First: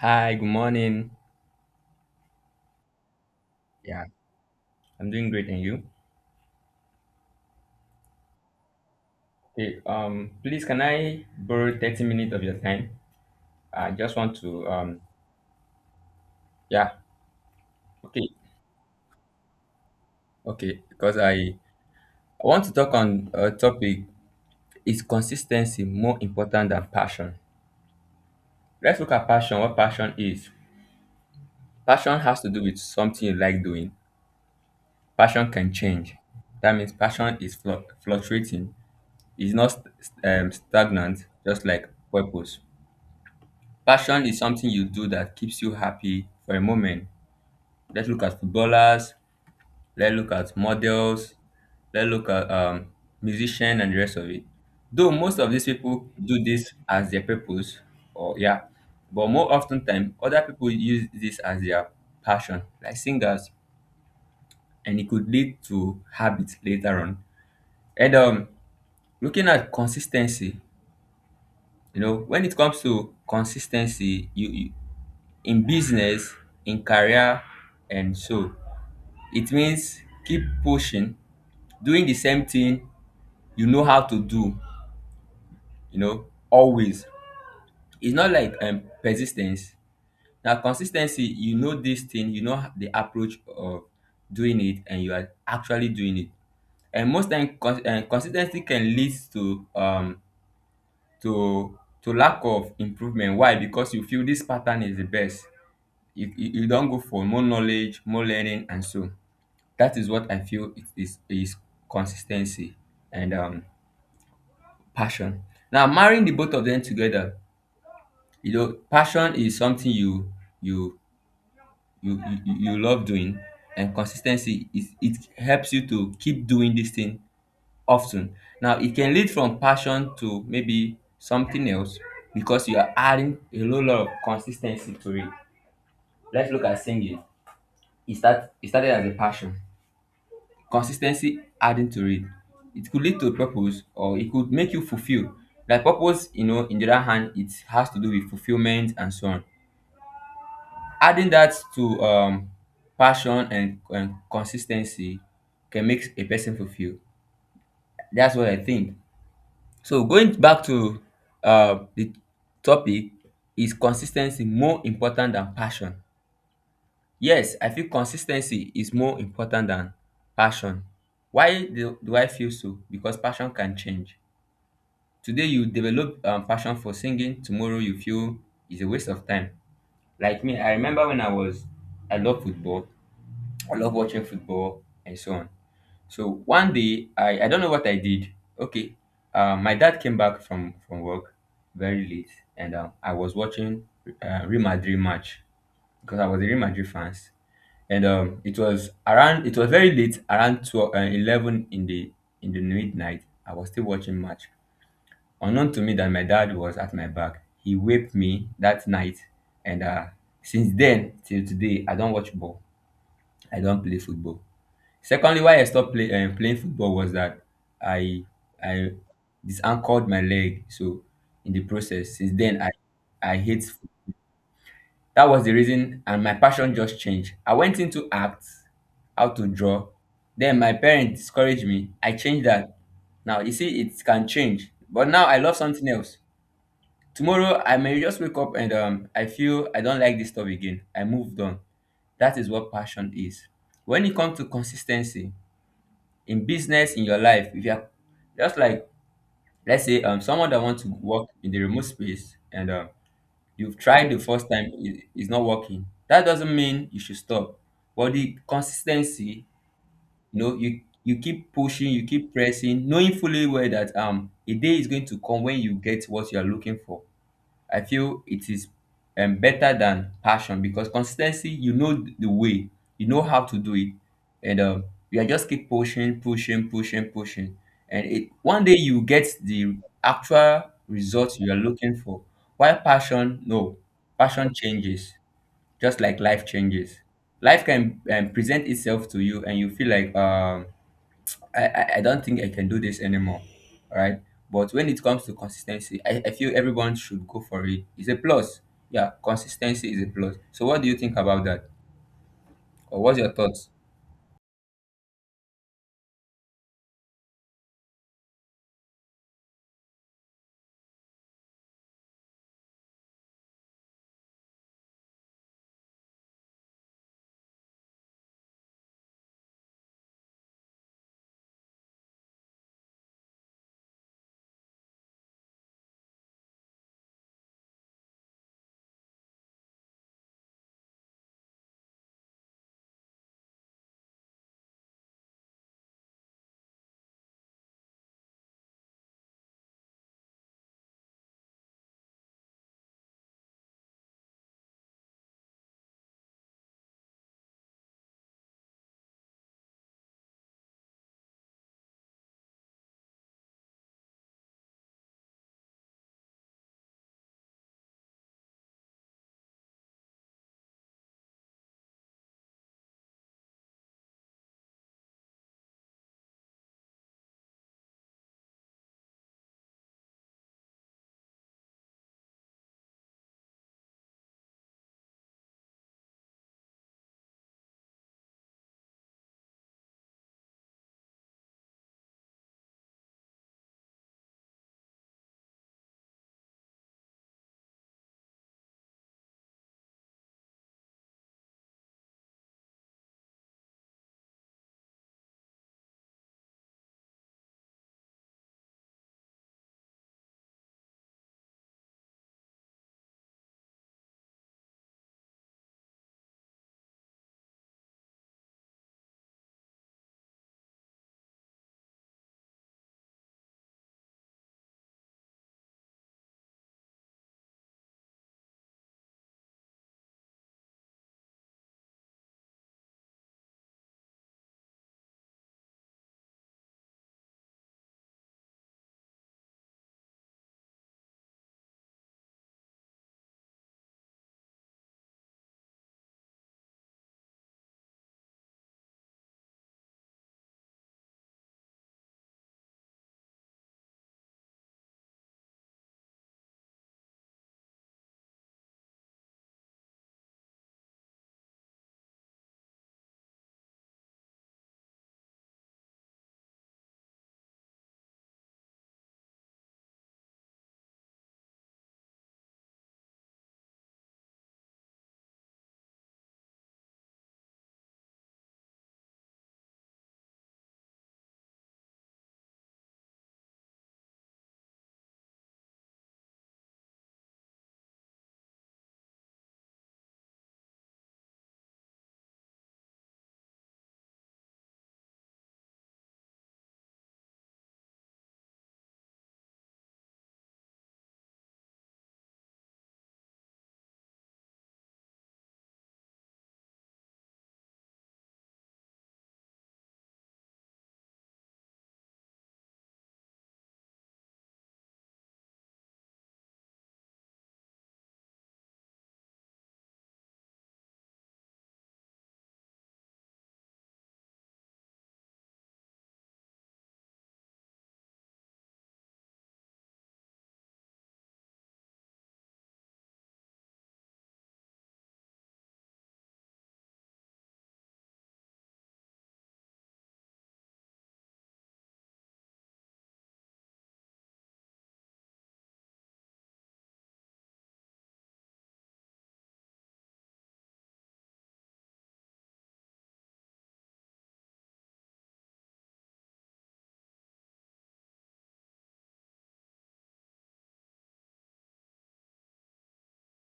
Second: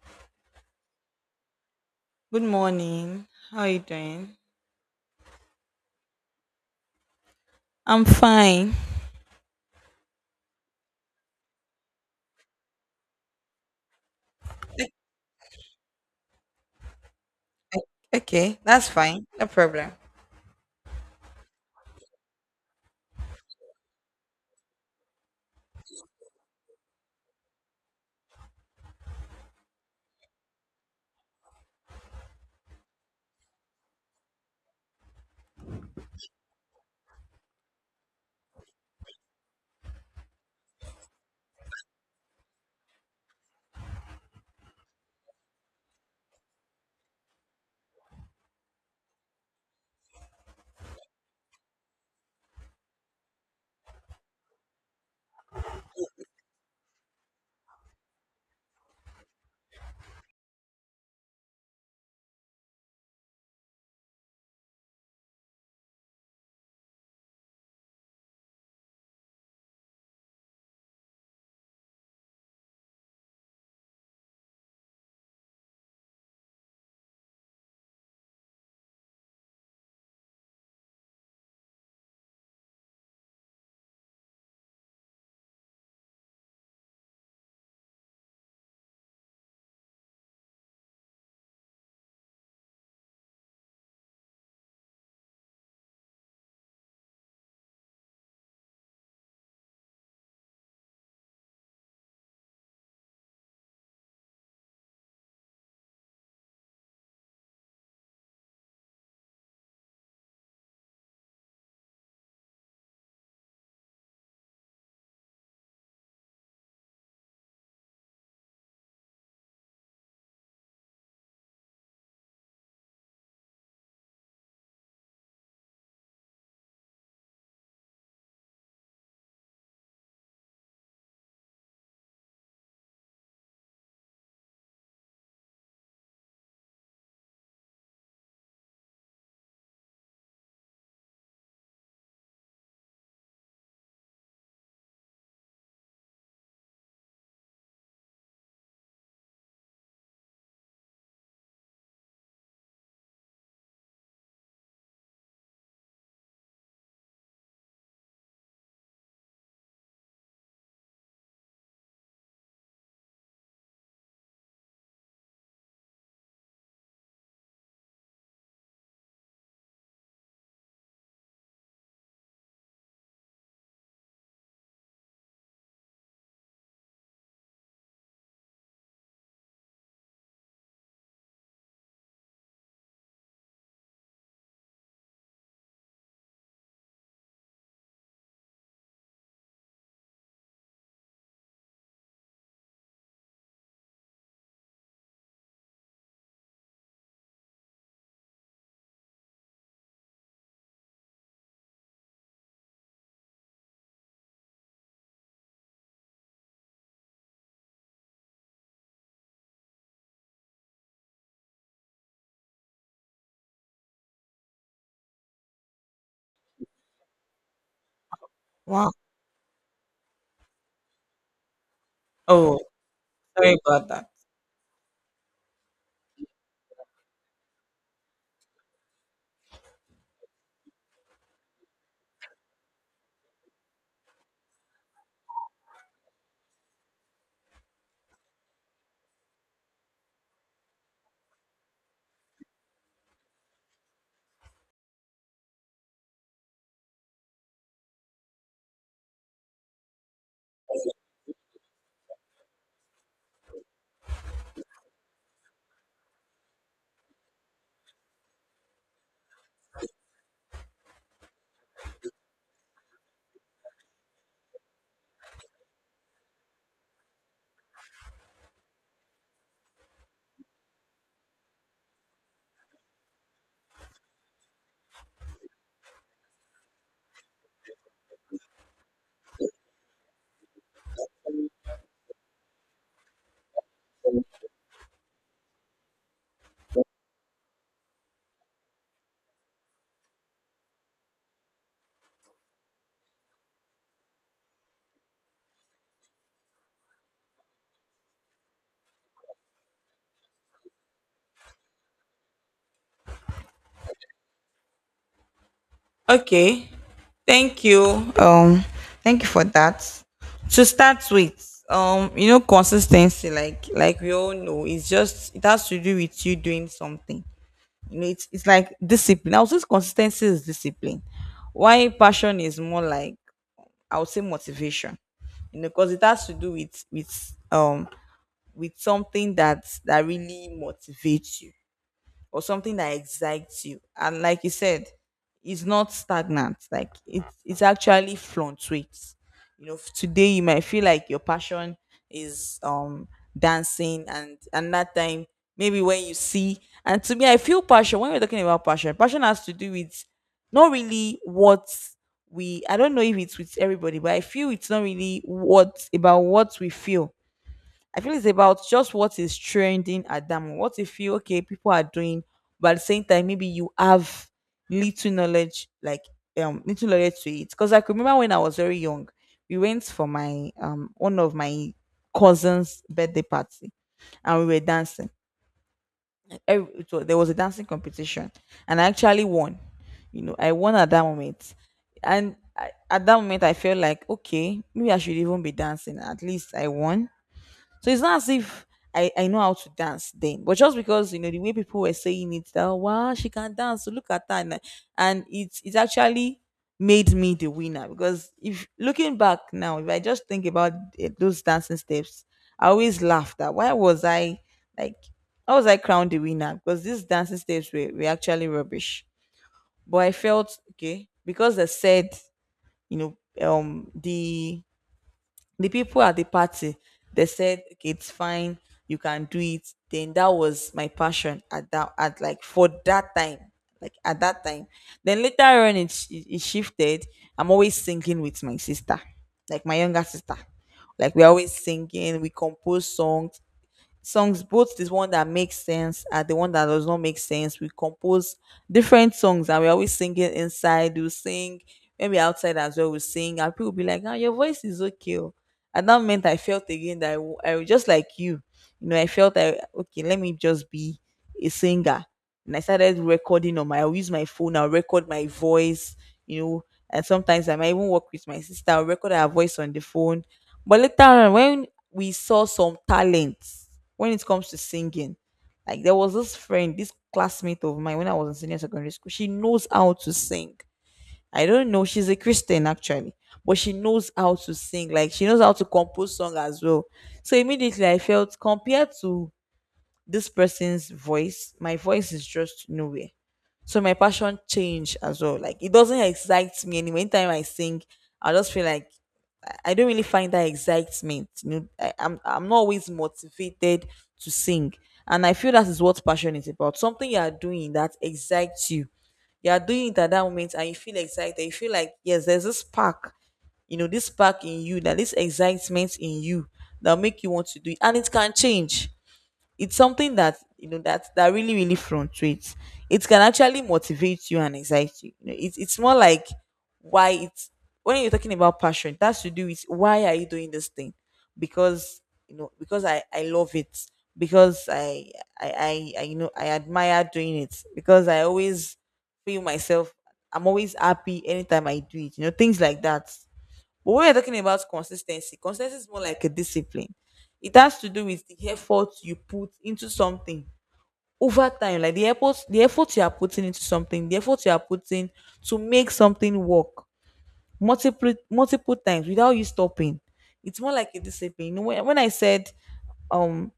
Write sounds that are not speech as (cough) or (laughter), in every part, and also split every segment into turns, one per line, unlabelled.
Hi, good morning.
Good morning. How are you
Yeah,
doing?
I'm doing great, and you?
I'm fine.
Okay, please can I borrow 30 minutes of your time? I just want to yeah, okay,
Okay, that's fine. No problem.
okay, because I want to talk on a topic, is consistency more important than passion? Let's look at passion, what passion is. Passion has to do with something you like doing. Passion can change. That means passion is fluctuating. It's not stagnant, just like purpose. Passion is something you do that keeps you happy for a moment. Let's look at footballers, let's look at models, let's look at musicians and the rest of it. Though most of these people do this as their purpose, or yeah, but more often time, other people use this as their passion, like singers, and it could lead to habits later on. And Looking at consistency, you know, when it comes to consistency, you in business, in career, and so it means keep pushing, doing the same thing you know how to do, you know, always. It's not like persistence. Now, consistency, you know this thing, you know the approach of doing it, and you are actually doing it. And most time, consistency can lead to lack of improvement. Why? Because you feel this pattern is the best. You don't go for more knowledge, more learning, and so. That is what I feel it is, consistency and passion. Now marrying the both of them together, you know, passion is something you you love doing, and consistency is it helps you to keep doing this thing often. Now it can lead from passion to maybe something else because you are adding a whole lot of consistency to it. Let's look at singing. It started as a passion. Consistency adding to it. It could lead to purpose or it could make you fulfill. Like purpose, you know, in the other hand, it has to do with fulfillment and so on. Adding that to passion and consis can make a person fulfill. That's what I think. So going back to the topic, is consistency more important than passion? Yes, I feel consistency is more important than passion. Why do I feel so? Because passion can change. Today you develop passion for singing, tomorrow you feel it's a waste of time. Like me, I remember when I was I love football, I love watching football and so on. So one day I don't know what I did. Okay, my dad came back from work very late, and I was watching Real Madrid match because I was a Real Madrid fans, and it was very late around 12, 11 in the midnight. I was still watching match, unknown to me that my dad was at my back. He whipped me that night, and since then till today I don't watch ball, I don't play football. Secondly, why I stopped playing football was that i I
Wow.
disanchored my leg, so in the process since
Oh,
then I I
sorry
hate,
about that.
that was the reason, and my passion just changed. I went into act, how to draw, then my parents discouraged me, I changed that. Now you see it can change, but now I love something else. Tomorrow I may just wake up and I feel I don't like this stuff again, I moved on. That is what passion is. When it comes to consistency, in business, in your life, if you're just like let's say someone that wants to work in the remote space, and you've tried the first time, it's not working, that doesn't mean you should stop. But the consistency, you know, you keep pushing, you keep pressing, knowing fully well that a day is going to come when you get what you are looking for. I feel it is better than passion because consistency, you know the way, you know how to do it, and you are just keep pushing, pushing, pushing, pushing, and it one day you get the actual results you are looking for. While passion, no, passion changes, just like life changes. Life can present itself to you, and you feel like I don't think I can do this anymore. All right. But when it comes to consistency, I feel everyone should go for it. It's a plus. Yeah, consistency is a plus. So what do you think about that? Or what's your thoughts?
Okay. Thank you. Thank you for that. To start with, consistency, like we all know, it's just it has to do with you doing something. You know, it's like discipline. I would say consistency is discipline. Why passion is more like, I would say, motivation. You know, because it has to do with with something that really motivates you, or something that excites you. And like you said, it's not stagnant. Like it's actually fluctuates. Today you might feel like your passion is dancing. And that time, maybe when you see, and to me, I feel passion. When we're talking about passion, passion has to do with not really what we... I don't know if it's with everybody, but I feel it's not really what about what we feel. I feel it's about just what is trending at that moment. What if you, okay, people are doing, but at the same time, maybe you have little knowledge, like little knowledge to it. Because I could remember when I was very young, we went for my one of my cousin's birthday party and we were dancing. There was a dancing competition and I actually won. You know, I won at that moment. And at that moment I felt like, okay, maybe I should even be dancing. At least I won, so it's not as if I know how to dance then, but just because, you know, the way people were saying it, that wow, she can dance, so look at that, and it's actually made me the winner, because if, looking back now, if I just think about it, those dancing steps, I always laugh that why was I, like, how was I crowned the winner, because these dancing steps were actually rubbish. But I felt okay because they said, you know um the the people at the party, they said, "Okay, it's fine, you can do it. Then that was my passion at that at like for that time, like at that time. Then later on, it shifted. I'm always singing with my sister, like my younger sister. Like we're always singing, we compose songs. Songs, both this one that makes sense and the one that does not make sense, we compose different songs, and we're always singing. Inside we sing, maybe outside as well we sing, and people will be like, ah, your voice is okay, oh." And that meant I felt again that I was just like you. You know I felt, okay, let me just be a singer. And I started recording on my I'll use my phone, I'll record my voice. you know and sometimes I might even work with my sister, I'll record her voice on the phone. But later on, when we saw some talents when it comes to singing. Like, there was this friend, this classmate of mine, when I was in senior secondary school. She knows how to sing. I don't know. She's a Christian actually, but she knows how to sing. Like, she knows how to compose song as well. So immediately I felt, compared to this person's voice, my voice is just nowhere. So my passion changed as well. Like, it doesn't excite me anymore. Anytime I sing, I just feel like I don't really find that excitement. You know, I'm not always motivated to sing, and I feel that is what passion is about. Something you are doing that excites you. You are doing it at that moment, and you feel excited. You feel like, yes, there's this spark. You know, this spark in you, that this excitement in you, that will make you want to do it, and it can change. It's something that you know that that really really fluctuates. It can actually motivate you and excite you. You know, it's more like why it's, when you're talking about passion, that's to do with why are you doing this thing. Because, you know, because I love it. Because I you know I admire doing it. Because I always feel myself, I'm always happy anytime I do it, things like that. But when you're talking about consistency, consistency is more like a discipline. It has to do with the effort you put into something over time, like the effort you are putting into something, the effort you are putting to make something work multiple times without you stopping. It's more like a discipline. You know, when I said um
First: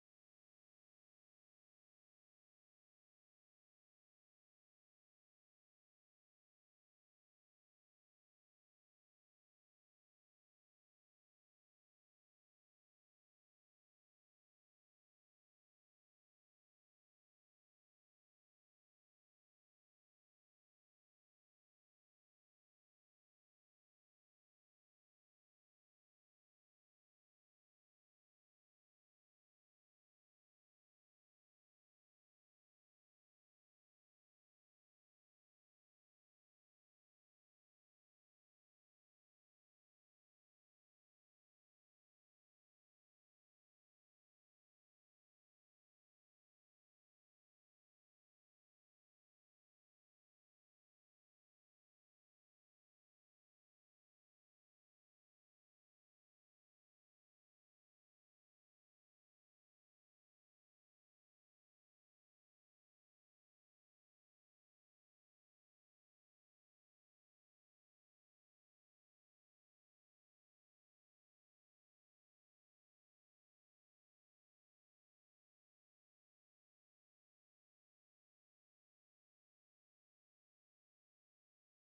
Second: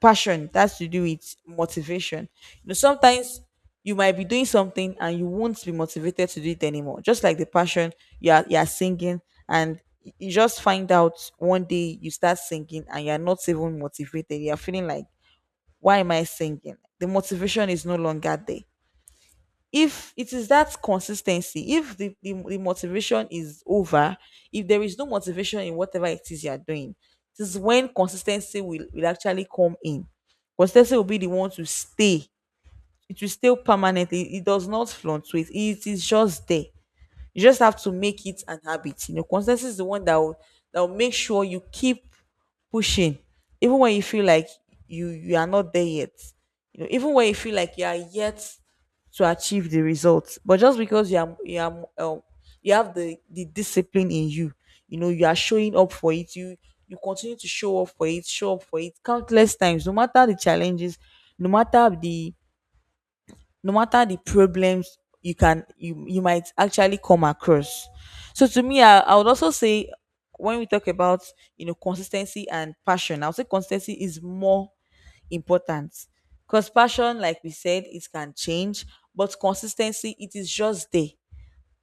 passion, that's to do with motivation. Sometimes you might be doing something and you won't be motivated to do it anymore, just like the passion. You are singing, and you just find out one day you start singing and you're not even motivated. You're feeling like, why am I singing? The motivation is no longer there. If it is that consistency, if the motivation is over, if there is no motivation in whatever it is you are doing, this is when consistency will actually come in. Consistency will be the one to stay. It will stay permanently. It does not fluctuate. It is just there. You just have to make it an habit. You know, consistency is the one that will make sure you keep pushing, even when you feel like you are not there yet. Even when you feel like you are yet to achieve the results, but just because you have the discipline in you. You know You are showing up for it, you continue to show up for it, show up for it countless times, no matter the challenges, no matter the, problems you can you you might actually come across. So to me, I would also say, when we talk about consistency and passion, I would say consistency is more important, because passion, like we said, it can change, but consistency, it is just there.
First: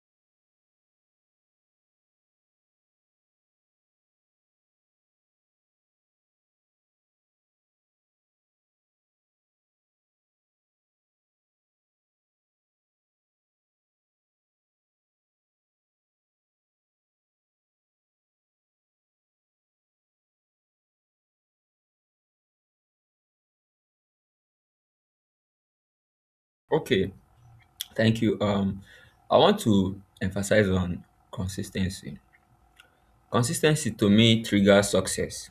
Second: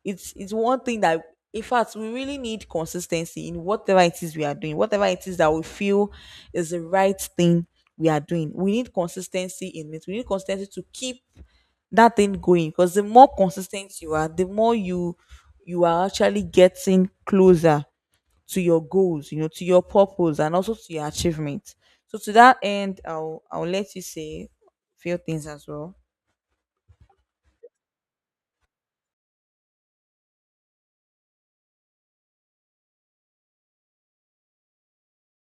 It's one thing that, in fact, we really need. Consistency in whatever it is we are doing, whatever it is that we feel is the right thing we are doing, we need consistency in it. We need consistency to keep that thing going, because the more consistent you are, the more you are actually getting closer to your goals, to your purpose, and also to your achievement. So to that end, I'll let you say a few things as well.
Okay, thank you. I want to emphasize on consistency. Consistency to me triggers success.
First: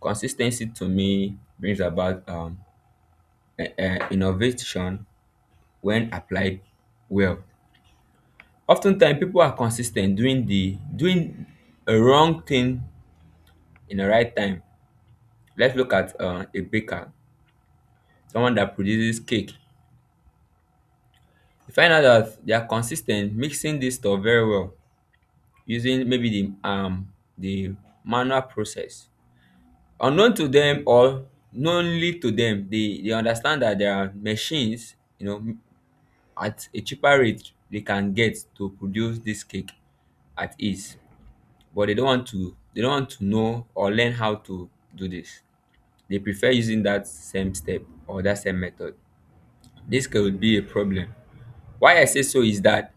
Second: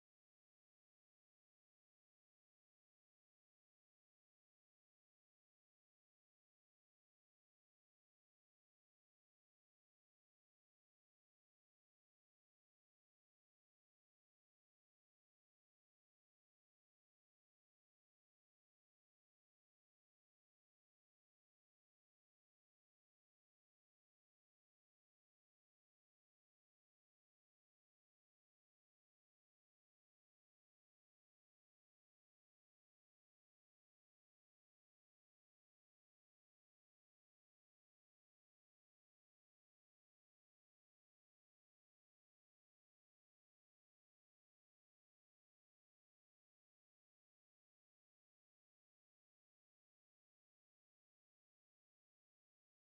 Consistency to me brings about innovation when applied well. Oftentimes people are consistent doing a wrong thing in the right time. Let's look at a baker, someone that produces cake. You find out that they are consistent mixing this stuff very well using maybe the manual process. Unknown to them or knowingly to them, they understand that there are machines, you know, at a cheaper rate they can get to produce this cake at ease. But they don't want to know or learn how to do this. They prefer using that same step or that same method. This could be a problem. Why I say so is that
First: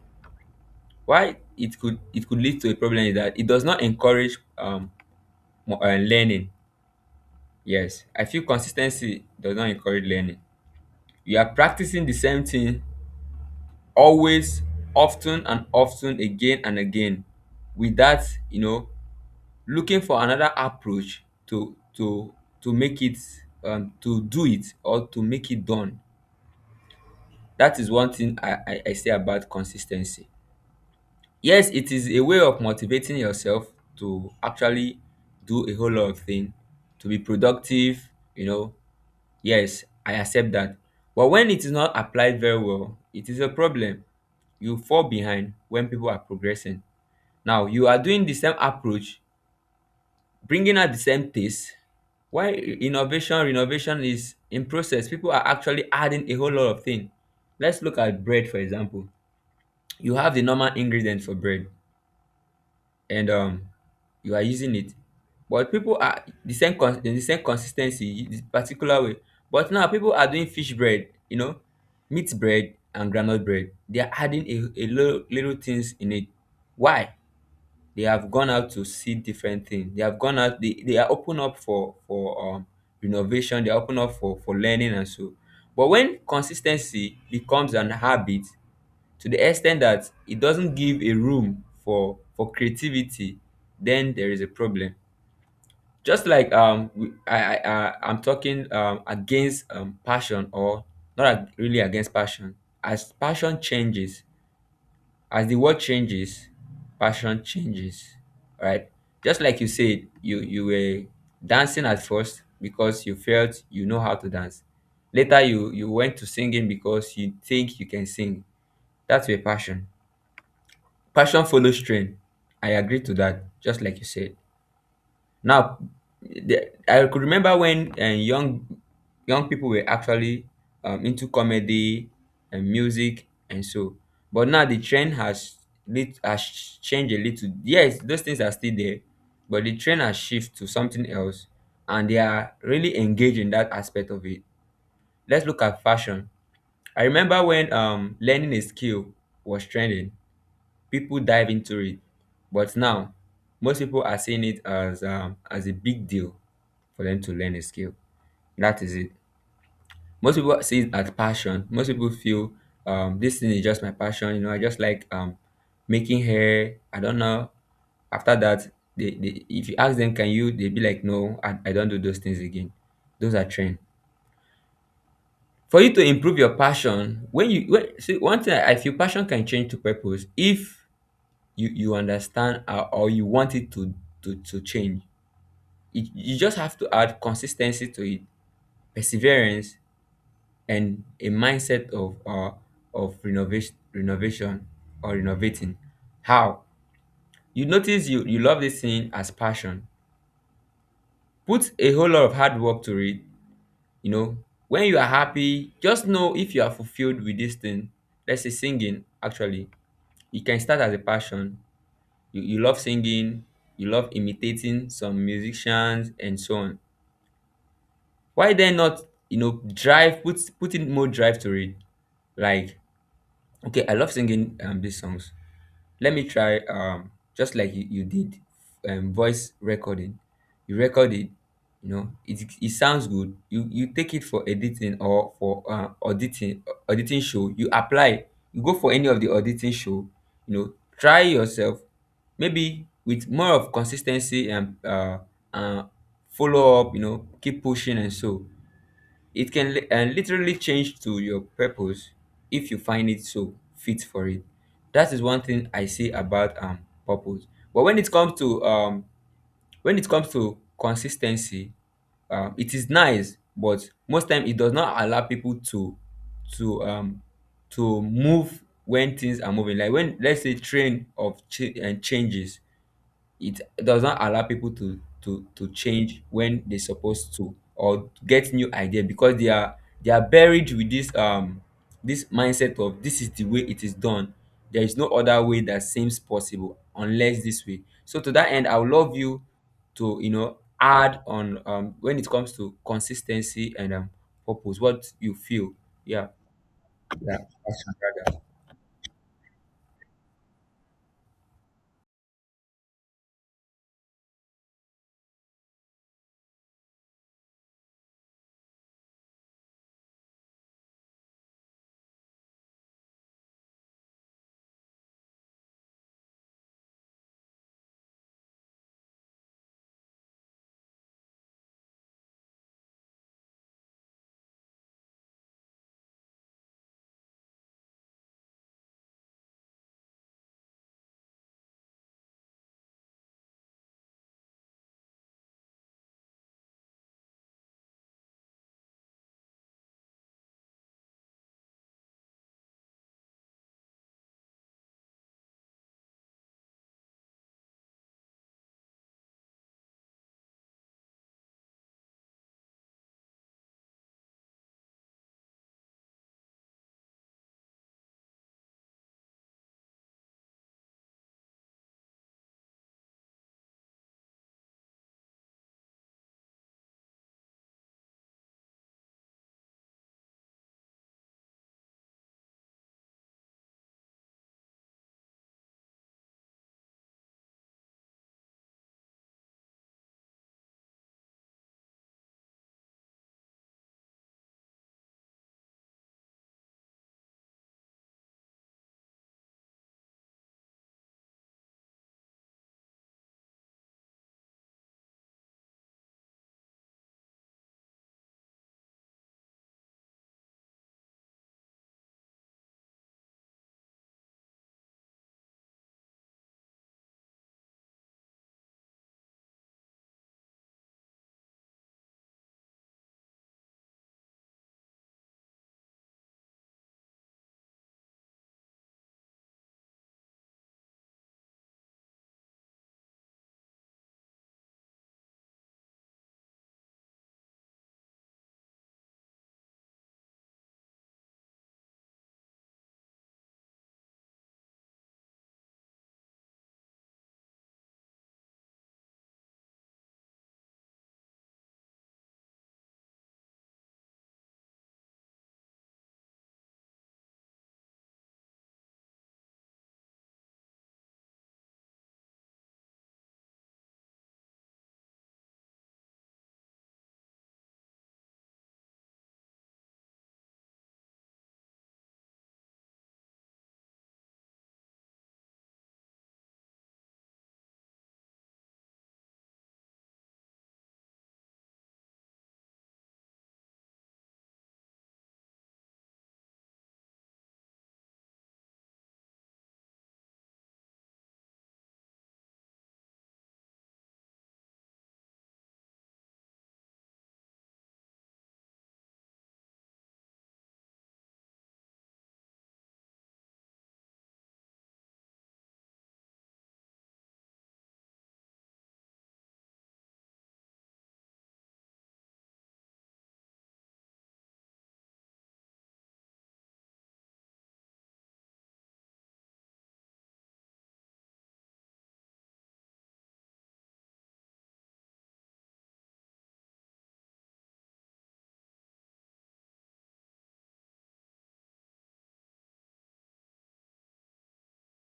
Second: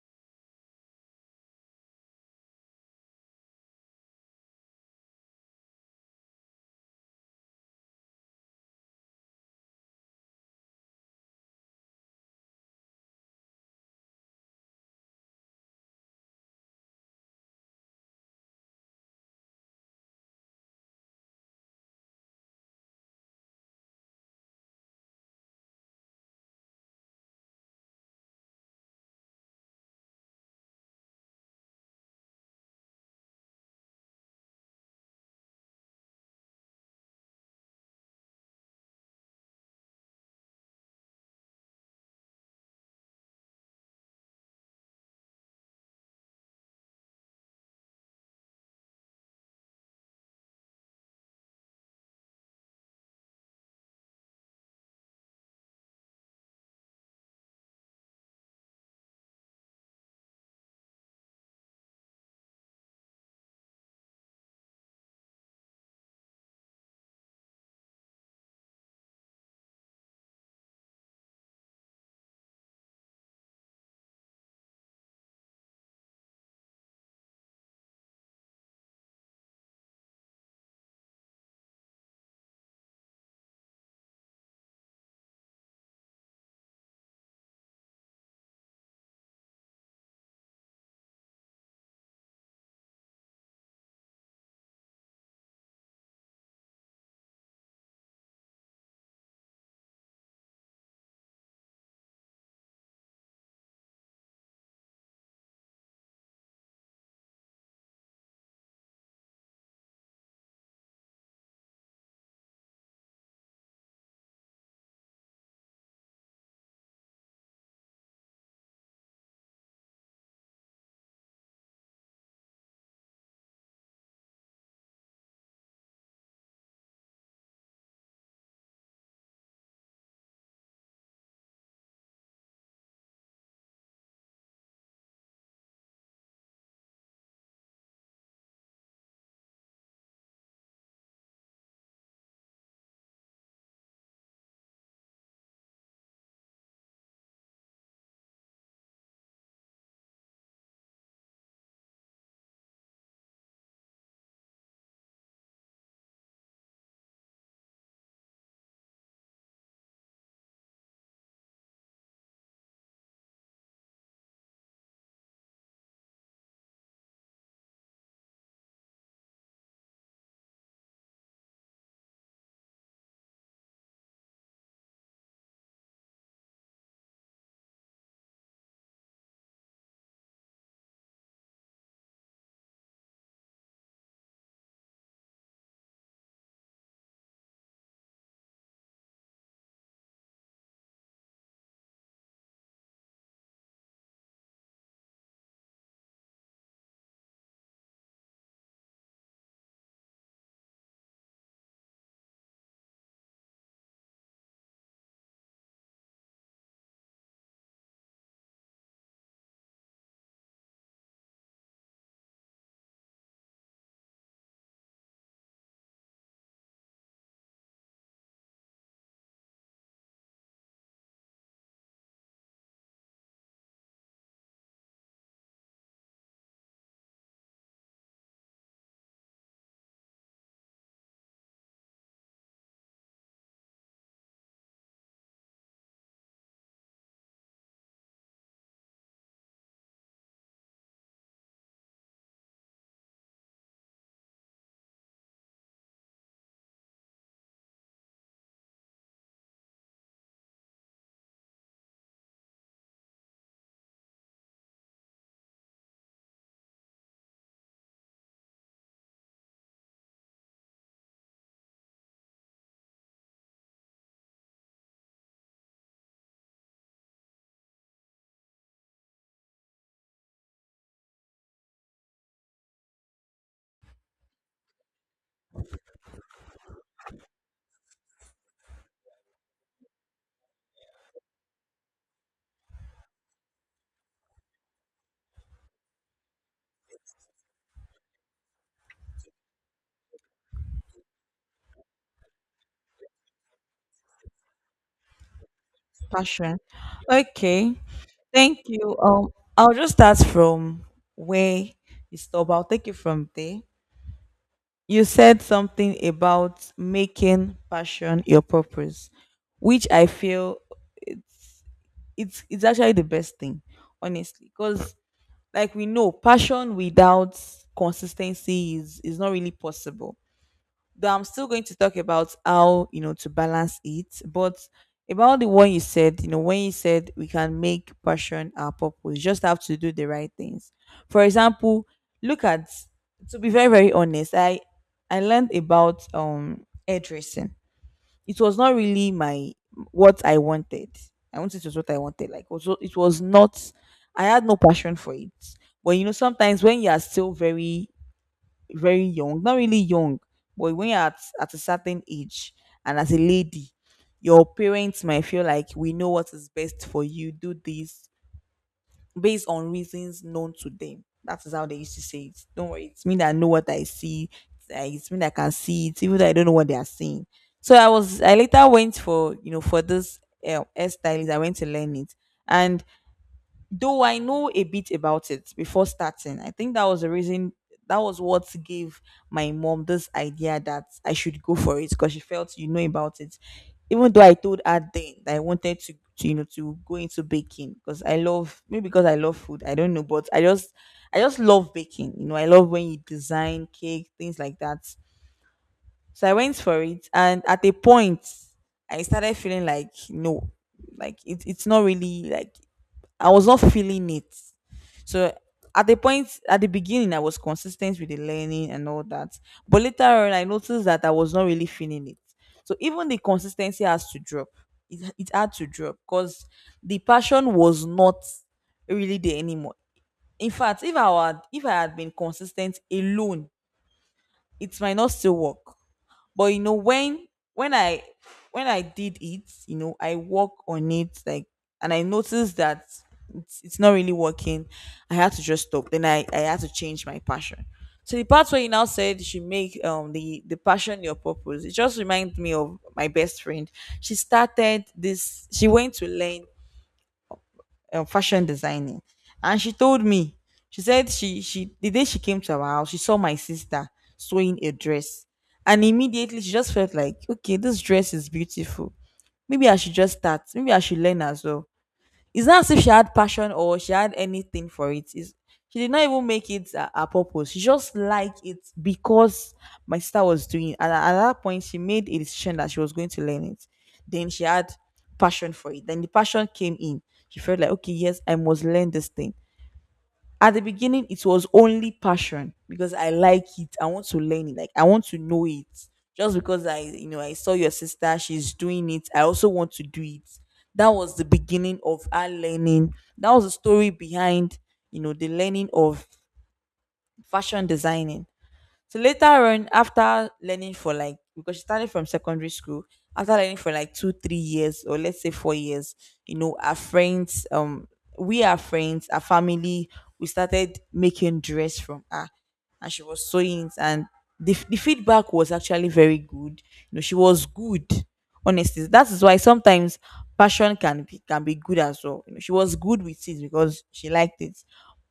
Why it could, it could lead to a problem is that it does not encourage learning. Yes, I feel consistency does not encourage learning. You are practicing the same thing always, often and often, again and again, without, you know, looking for another approach to make it, to do it or to make it done. That is one thing I say about consistency. Yes, it is a way of motivating yourself to actually do a whole lot of things, to be productive, you know. Yes, I accept that. But when it is not applied very well, it is a problem. You fall behind when people are progressing. Now, you are doing the same approach, bringing out the same taste. Why innovation, renovation is in process. People are actually adding a whole lot of things. Let's look at bread, for example. You have the normal ingredients for bread, and you are using it, but people are the same consistency, the particular way. But now people are doing fish bread, you know, meat bread and groundnut bread. They are adding a little little things in it. Why? They have gone out to see different things, they have gone out, they are open up for innovation, they are open up for learning and so. But when consistency becomes an habit to the extent that it doesn't give a room for creativity, then there is a problem. Just like I'm talking against passion, or not ag- really against passion. As passion changes, as the world changes, passion changes, right? Just like you said, you were dancing at first because you felt you know how to dance, later you went to singing because you think you can sing, that's your passion. Passion follows trend. I agree to that, just like you said. Now, I could remember when young people were actually into comedy and music and so. But now the trend has changed a little. Yes, those things are still there, but the trend has shifted to something else, and they are really engaged in that aspect of it. Let's look at fashion. I remember when learning a skill was trending, people dive into it. But now, most people are seeing it as a big deal for them to learn a skill. That is it. Most people see it as passion. Most people feel this thing is just my passion. You know, I just like making hair. I don't know. After that, they, if you ask them, can you? They be like, no, I don't do those things again. Those are trend. For you to improve your passion, see, one thing I feel passion can change to purpose if you understand or you want it to change, you just have to add consistency to it, perseverance, and a mindset of renovation, or renovating. How? You notice you love this thing as passion, put a whole lot of hard work to it, you know. When you are happy, just know if you are fulfilled with this thing. Let's say singing actually, it can start as a passion, you love singing, you love imitating some musicians and so on. Why then not, drive, put in more drive to it? Like, okay, I love singing these songs. Let me try just like you did voice recording. You record it, you know it sounds good. You take it for editing or for auditing. Auditing show, you apply, you go for any of the auditing show, you know try yourself, maybe with more of consistency and uh follow up, keep pushing and so it can literally change to your purpose if you find it so fit for it. That is one thing I see about purpose. But when it comes to consistency, it is nice, but most time it does not allow people to um to move when things are moving. Like when, let's say, train of changes, it does not allow people to change when they're supposed to, or to get new idea because they are buried with this mindset of this is the way it is done. There is no other way that seems possible unless this way. So to that end, I would love you to, you know, add on when it comes to consistency and purpose, what you feel. Yeah.
Passion. Okay, thank you. I'll just start from where you stop, I'll take you from there. You said something about making passion your purpose, which I feel it's actually the best thing, honestly, because, like we know, passion without consistency is not really possible. Though I'm still going to talk about how, to balance it. But about the one you said, when you said we can make passion our purpose, you just have to do the right things. For example, look at to be very, very honest, I learned about hairdressing. It was not really my what I wanted. I won't say it was what I wanted. Like, also, it was not. I had no passion for it. But sometimes when you are still very, very young, not really young, but when you're at a certain age and as a lady, your parents might feel like, we know what is best for you, do this, based on reasons known to them. That is how they used to say it. Don't worry, it's me that know what I see. It's me that can see it, even though I don't know what they are seeing. So I later went for, this hairstylist. I went to learn it, and though I know a bit about it before starting, I think that was the reason, that was what gave my mom this idea that I should go for it, because she felt you know about it. Even though I told her then that I wanted to, to go into baking, because I love, maybe because I love food, I don't know, but I just love baking. You know, I love when you design cake, things like that. So I went for it, and at a point, I started feeling like, no, like it's not really like I was not feeling it. So at the point at the beginning, I was consistent with the learning and all that, but later on, I noticed that I was not really feeling it. So even the consistency has to drop. It had to drop because the passion was not really there anymore. In fact, if I had been consistent alone, it might not still work. But when when I when I did it, I work on it like, and I noticed that it's not really working. I had to just stop. Then I had to change my passion. So the part where you now said you should make the passion your purpose, it just reminds me of my best friend. She started this, she went to learn fashion designing, and she told me. She said, she the day she came to our house, she saw my sister sewing a dress, and immediately she just felt like, okay, this dress is beautiful. Maybe I should just start. Maybe I should learn as well. It's not as if she had passion or she had anything for it. It's, she did not even make it a purpose. She just liked it because my sister was doing it. And at that point, she made a decision that she was going to learn it. Then she had passion for it. Then the passion came in. She felt like, okay, yes, I must learn this thing. At the beginning, it was only passion because I like it. I want to learn it. Like, I want to know it. Just because I saw your sister, she's doing it. I also want to do it. That was the beginning of our learning. That was the story behind the learning of fashion designing. So later on, after learning for like, because she started from secondary school, after learning for like 2, 3 years, or let's say 4 years, our friends, we are friends, our family, we started making dress from her, and she was sewing it, and the feedback was actually very good. You know, she was good. Honestly, that is why sometimes passion can be good as well. You know, she was good with it because she liked it,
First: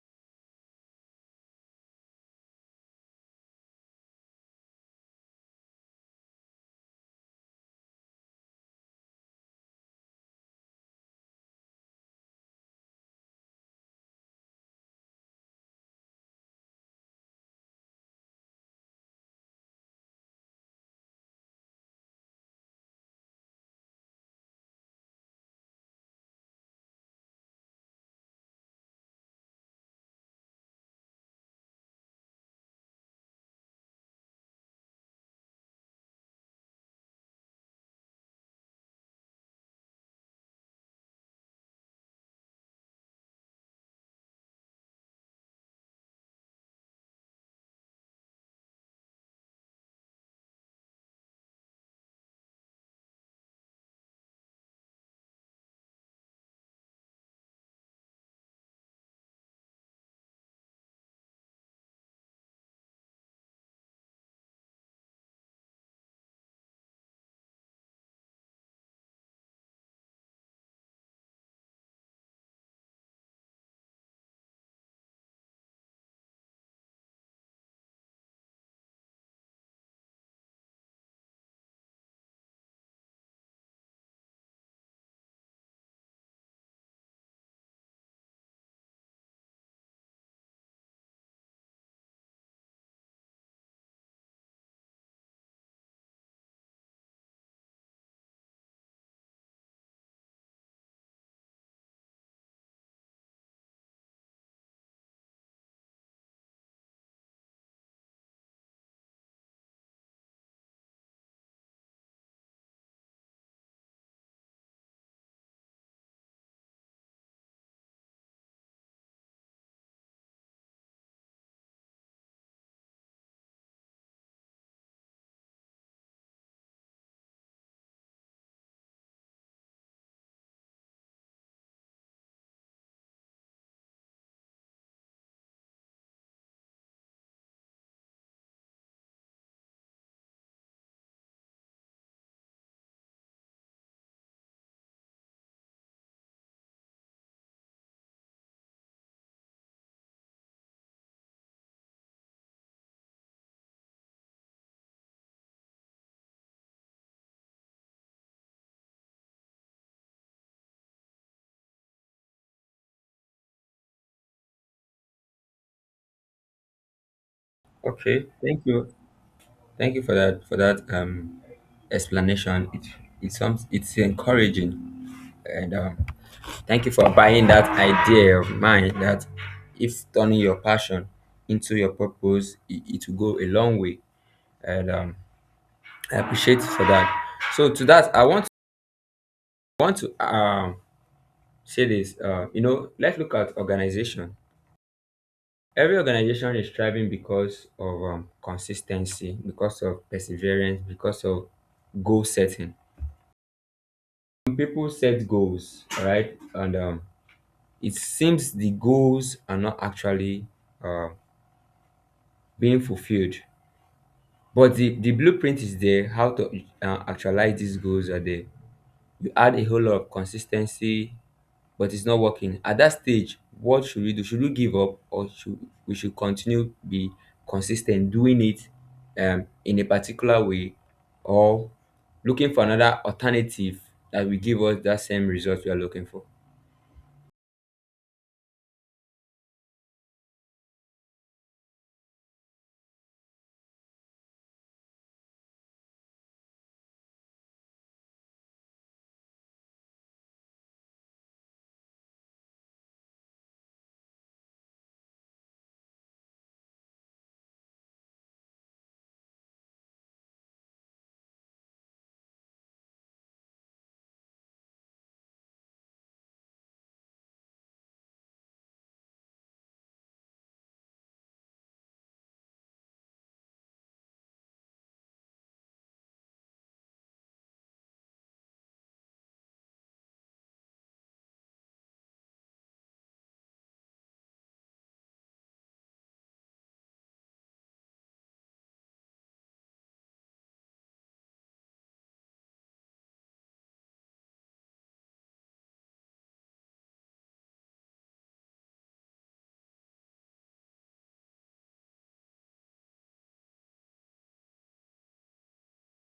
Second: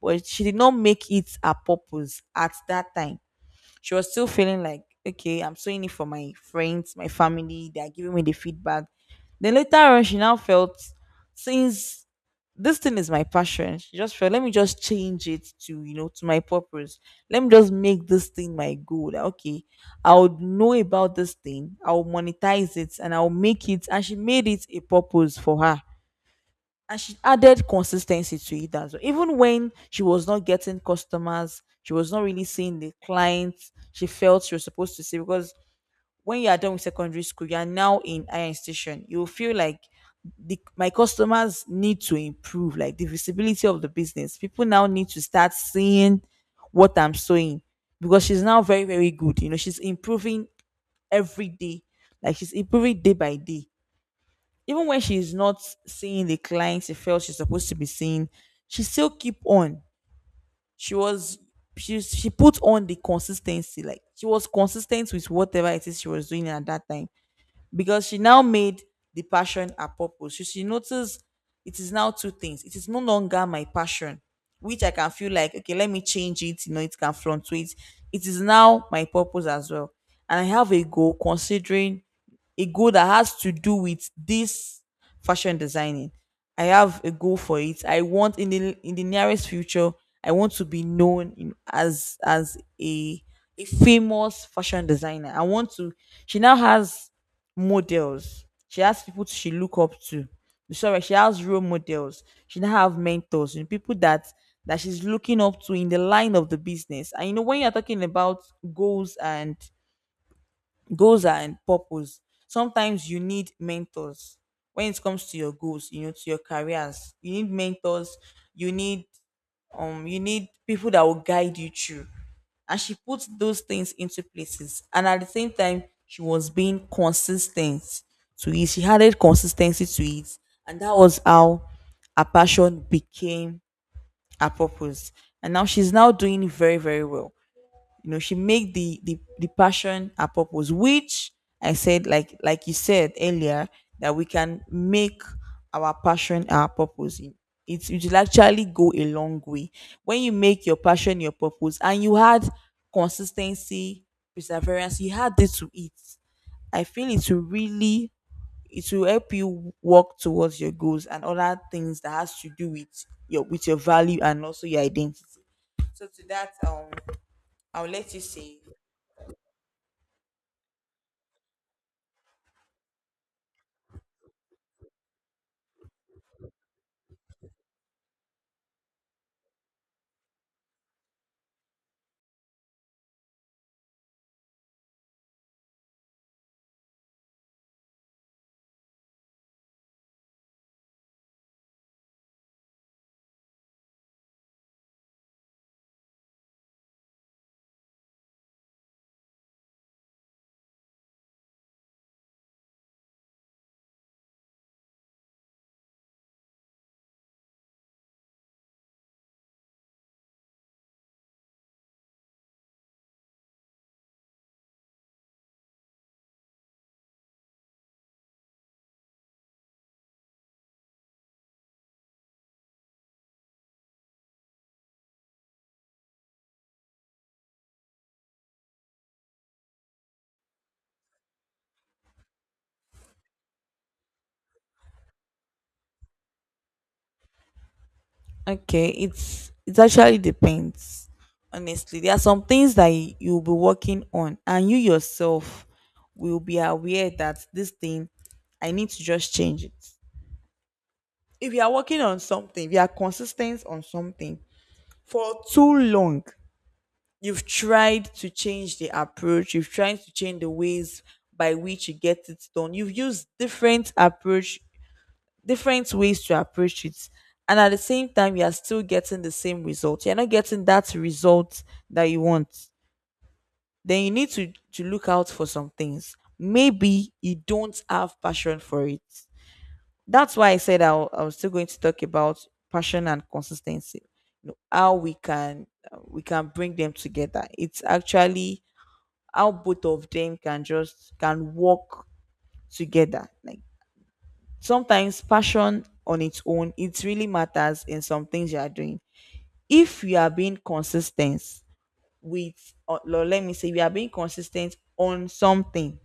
but she did not make it her purpose at that time. She was still feeling like, okay, I'm doing it for my friends, my family. They're giving me the feedback. Then later on, she now felt, since this thing is my passion, she just felt, let me just change it to you know to my purpose. Let me just make this thing my goal, that, okay, I would know about this thing, I'll monetize it, and I'll make it. And she made it a purpose for her, and she added consistency to it as well. Even when she was not getting customers, she was not really seeing the clients she felt she was supposed to see, because when you are done with secondary school, you are now in higher institution. You will feel like my customers need to improve, like the visibility of the business. People now need to start seeing what I'm sowing, because she's now very, very good. You know, she's improving every day, like she's improving day by day. Even when she's not seeing the clients she felt she's supposed to be seeing, she still keep on. She was she put on the consistency. Like, she was consistent with whatever it is she was doing at that time. Because she now made the passion her purpose. So she noticed it is now two things. It is no longer my passion, which I can feel like, okay, let me change it. You know, it can fluctuate. It is now my purpose as well. And I have a goal that has to do with this fashion designing. I have a goal for it. I want, in the nearest future, I want to be known in, as a famous fashion designer. I want to. She now has models. She has people she look up to. Sorry, she has role models. She now have mentors and people that she's looking up to in the line of the business. And you know, when you're talking about goals and goals are in purpose, sometimes you need mentors. When it comes to your goals, to your careers, you need mentors. You need um you need people that will guide you through. And she put those things into places, and at the same time, she was being consistent to it. She added consistency to it. And that was how her passion became her purpose. And now she's now doing very, very well. You know, she make the passion her purpose, which I said, like you said earlier, that we can make our passion our purpose in It will actually go a long way. When you make your passion your purpose and you had consistency, perseverance, you had this to it, I feel it will really, it will help you work towards your goals and other things that has to do with your value and also your identity. So to that, I'll let you
Okay,
say.
thank you. Thank you for that, explanation. It sounds, it's encouraging. And thank you for buying that idea of mine that if turning your passion into your purpose, it will go a long way. And I appreciate you for that. So to that, I want to, say this. You know, let's look at organization. Every organization is striving because of consistency, because of perseverance, because of goal setting. People set goals, right? And it seems the goals are not actually uh, being fulfilled, but the blueprint is there. How to actualize these goals are there. You add a whole lot of consistency, but it's not working at that stage. What should we do? Should we give up, or should we should continue be consistent doing it in a particular way, or looking for another alternative that will give us that same result we are looking for?
Okay, it actually depends. Honestly, there are some things that you'll be working on, and you yourself will be aware that this thing I need to just change it. If you are working on something, if you are consistent on something for too long, you've tried to change the approach, you've tried to change the ways by which you get it done. You've used different approach, different ways to approach it, and at the same time, you are still getting the same result. You're not getting that result that you want. Then you need to look out for some things. Maybe you don't have passion for it. That's why I said, I was still going to talk about passion and consistency. You know, how we can bring them together. It's actually how both of them can just can work together. Like, sometimes passion on its own, it really matters in some things you are doing. If you are being consistent with, or let me say, you are being consistent on something,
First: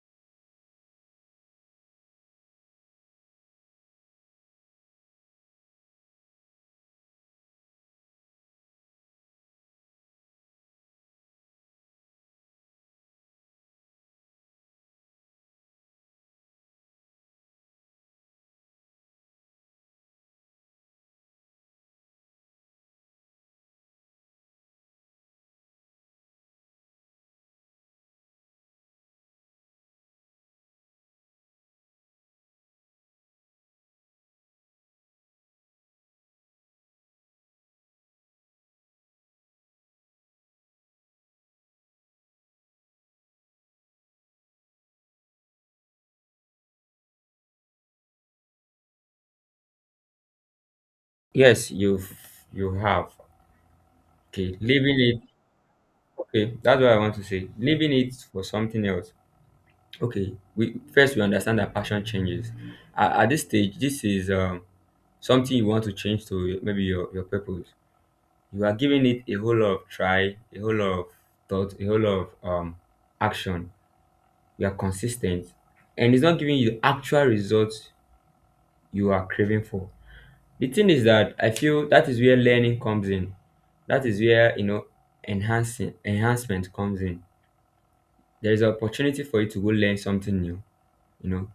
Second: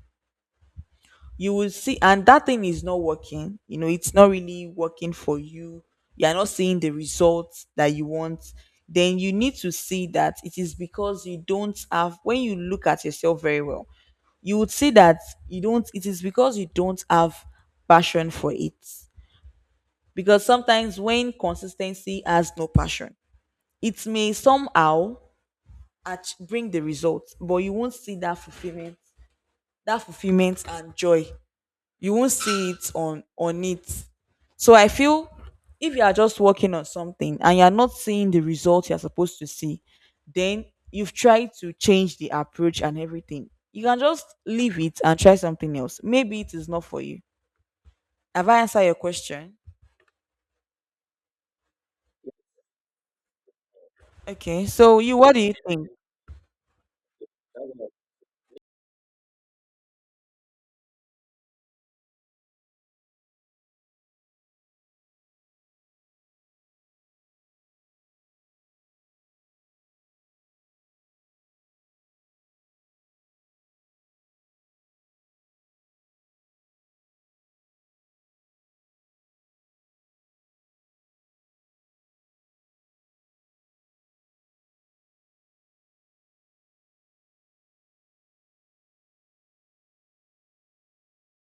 you will see and that thing is not working. It's not really working for you. You are not seeing the results that you want. Then you need to see that it is because you don't have, when you look at yourself very well, you would see that you don't, it is because you don't have passion for it. Because sometimes when consistency has no passion, it may somehow bring the results, but you won't see that fulfillment and joy. You won't see it on it. So I feel, if you are just working on something and you are not seeing the result you are supposed to see, then you've tried to change the approach and everything. You can just leave it and try something else. Maybe it is not for you. Have I answered your question?
Yes, you have. Okay,
Okay. So
leaving
you,
it,
what do you think?
okay, that's what I want to say, leaving it for something else. Okay, we first we understand that passion changes. At this stage, this is, something you want to change to maybe your purpose. You are giving it a whole lot of try, a whole lot of thought, a whole lot of, action. You are consistent, and it's not giving you the actual results you are craving for. The thing is that I feel that is where learning comes in. That is where you know enhancing enhancement comes in. There is an opportunity for you to go learn something new. You know,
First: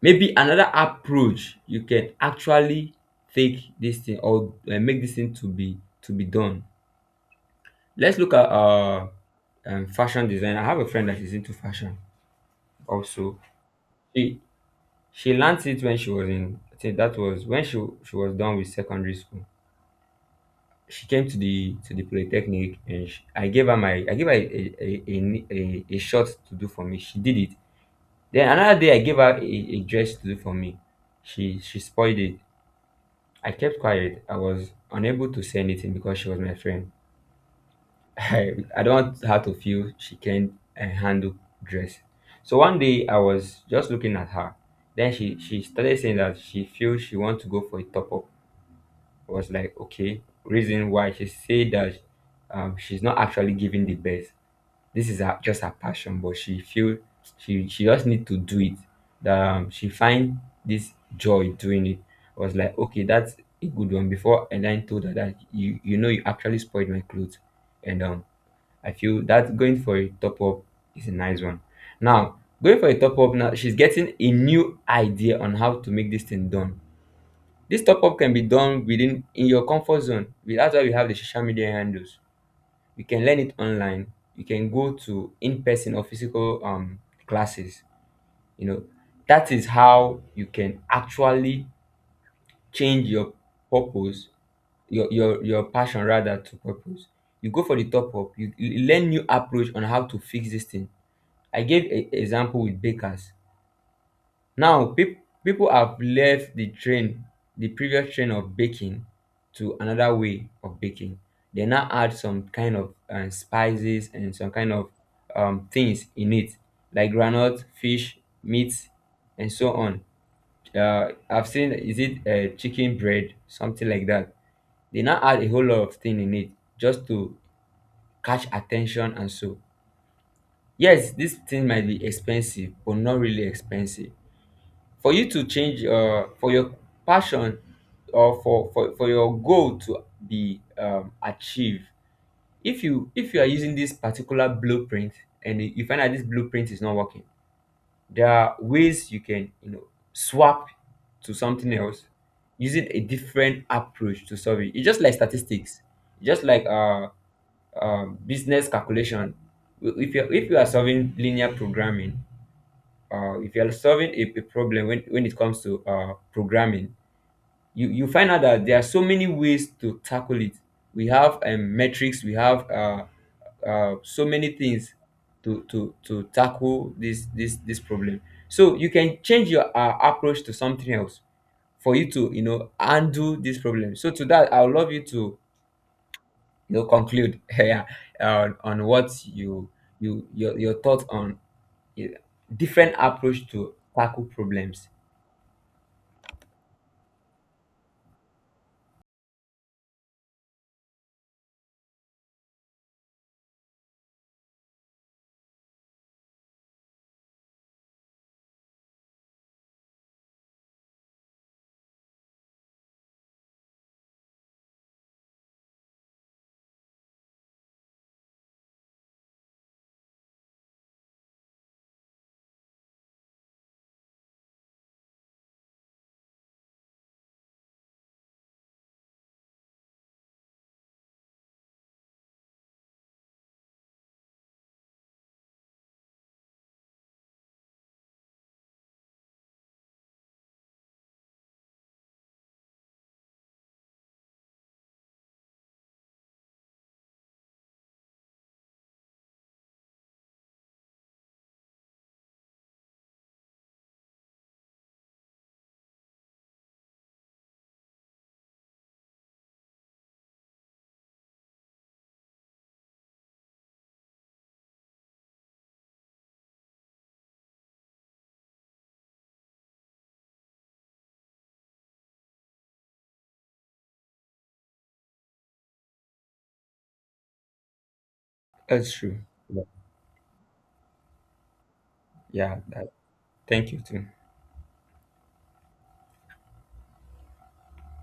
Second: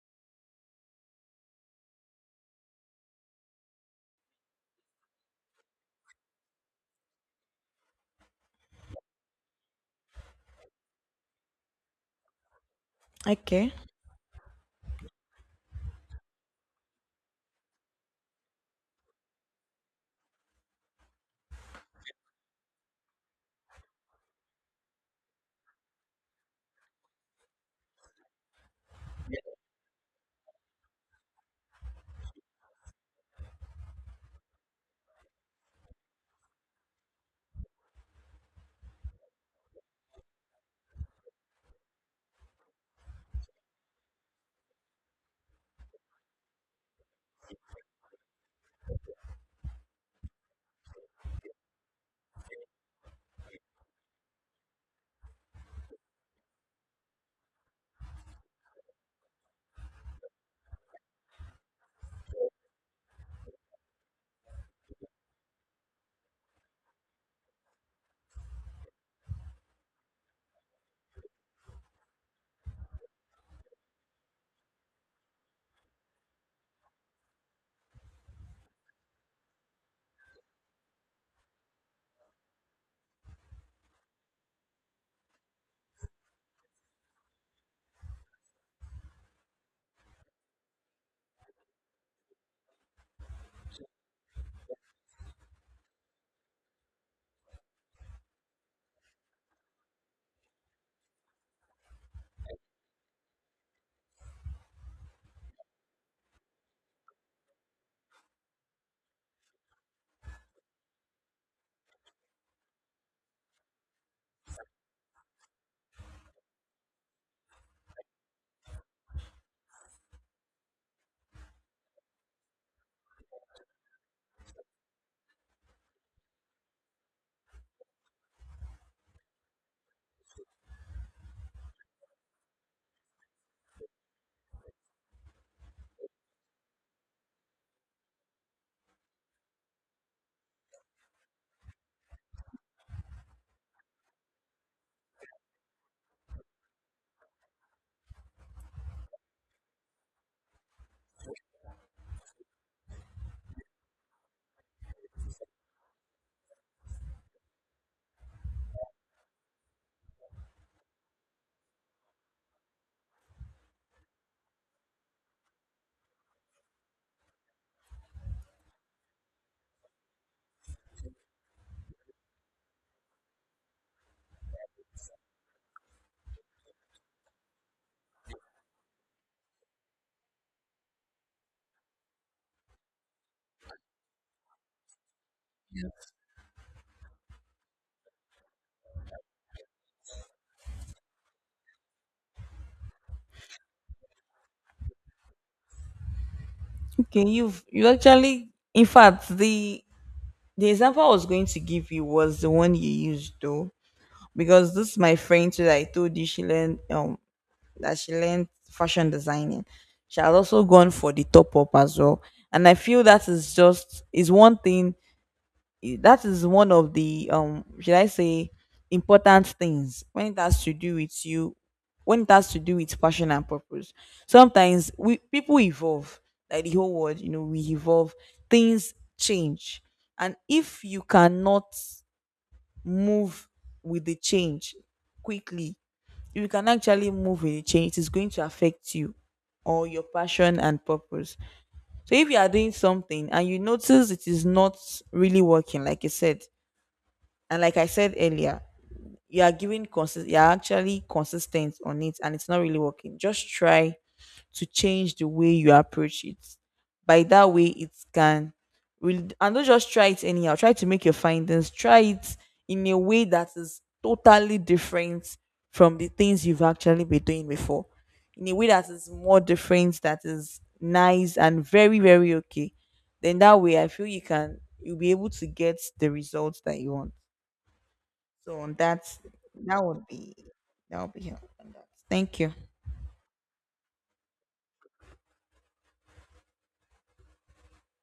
maybe another approach you can actually take this thing, or make this thing to be done. Let's look at fashion design. I have a friend that is into fashion also.
Okay.
She she learned it when she was in, I think that was when she was done with secondary school. She came to the polytechnic, and I gave her a shot to do for me. She did it. Then another day I gave her a dress to do for me. She spoiled it. I kept quiet. I was unable to say anything because she was my friend. (laughs) I don't want her to feel she can't handle dress. So one day I was just looking at her. Then she started saying that she feels she wants to go for a top up. I was like, okay. Reason why she said that, she's not actually giving the best. This is her, just her passion, but she feel she just need to do it, that she find this joy doing it. I was like, okay, that's a good one before, and then told her that you know you actually spoiled my clothes. And I feel that going for a top up is a nice one. Now, going for a top up, now she's getting a new idea on how to make this thing done. This top up can be done within in your comfort zone. That's why we have the social media handles. You can learn it online, you can go to in-person or physical classes. You know, that is how you can actually change your purpose, your passion rather to purpose. You go for the top up, you learn new approach on how to fix this thing. I gave a example with bakers. Now, pip people have left the train, the previous train of baking, to another way of baking. They now add some kind of spices and some kind of things in it, like granite fish meat and so on. I've seen, is it, chicken bread, something like that. They now add a whole lot of thing in it just to catch attention and so. Yes, this thing might be expensive, but not really expensive, for you to change for your passion or for your goal to be achieved. If you are using this particular blueprint and you find out this blueprint is not working, there are ways you can, you know, swap to something else, using a different approach to solve it. It's just like statistics, just like business calculation. If you are solving linear programming, if you're solving a problem when it comes to programming, you find out that there are so many ways to tackle it. We have metrics, we have so many things to tackle this problem. So you can change your approach to something else, for you to, you know, undo this problem. So to that, I would love you to, you know, conclude (laughs) yeah, on what you, your thoughts on uh, different approach to tackle problems.
Okay, you actually, in fact, the example I was going to give you was the one you used, though, because this is my friend too that I told you she learned fashion designing. She has also gone for the top up as well. And I feel that is just is one thing, that is one of the should I say important things when it has to do with you, when it has to do with passion and purpose. Sometimes we people evolve. Like the whole world, we evolve. Things change. And if you cannot move with the change quickly, if you can actually move with the change, it is going to affect you or your passion and purpose. So if you are doing something and you notice it is not really working, like you said, and like I said earlier, you're actually consistent on it, and it's not really working. Just try to change the way you approach it. By that way, it can really, and don't just try it anyhow. Try to make your findings. Try it in a way that is totally different from the things you've actually been doing before. In a way that is more different, that is nice and very, very okay. Then that way, I feel you'll be able to get the results that you want. So
That's true. Yeah.
that would be that would be helpful. Thank you.
Yeah, that, thank you too.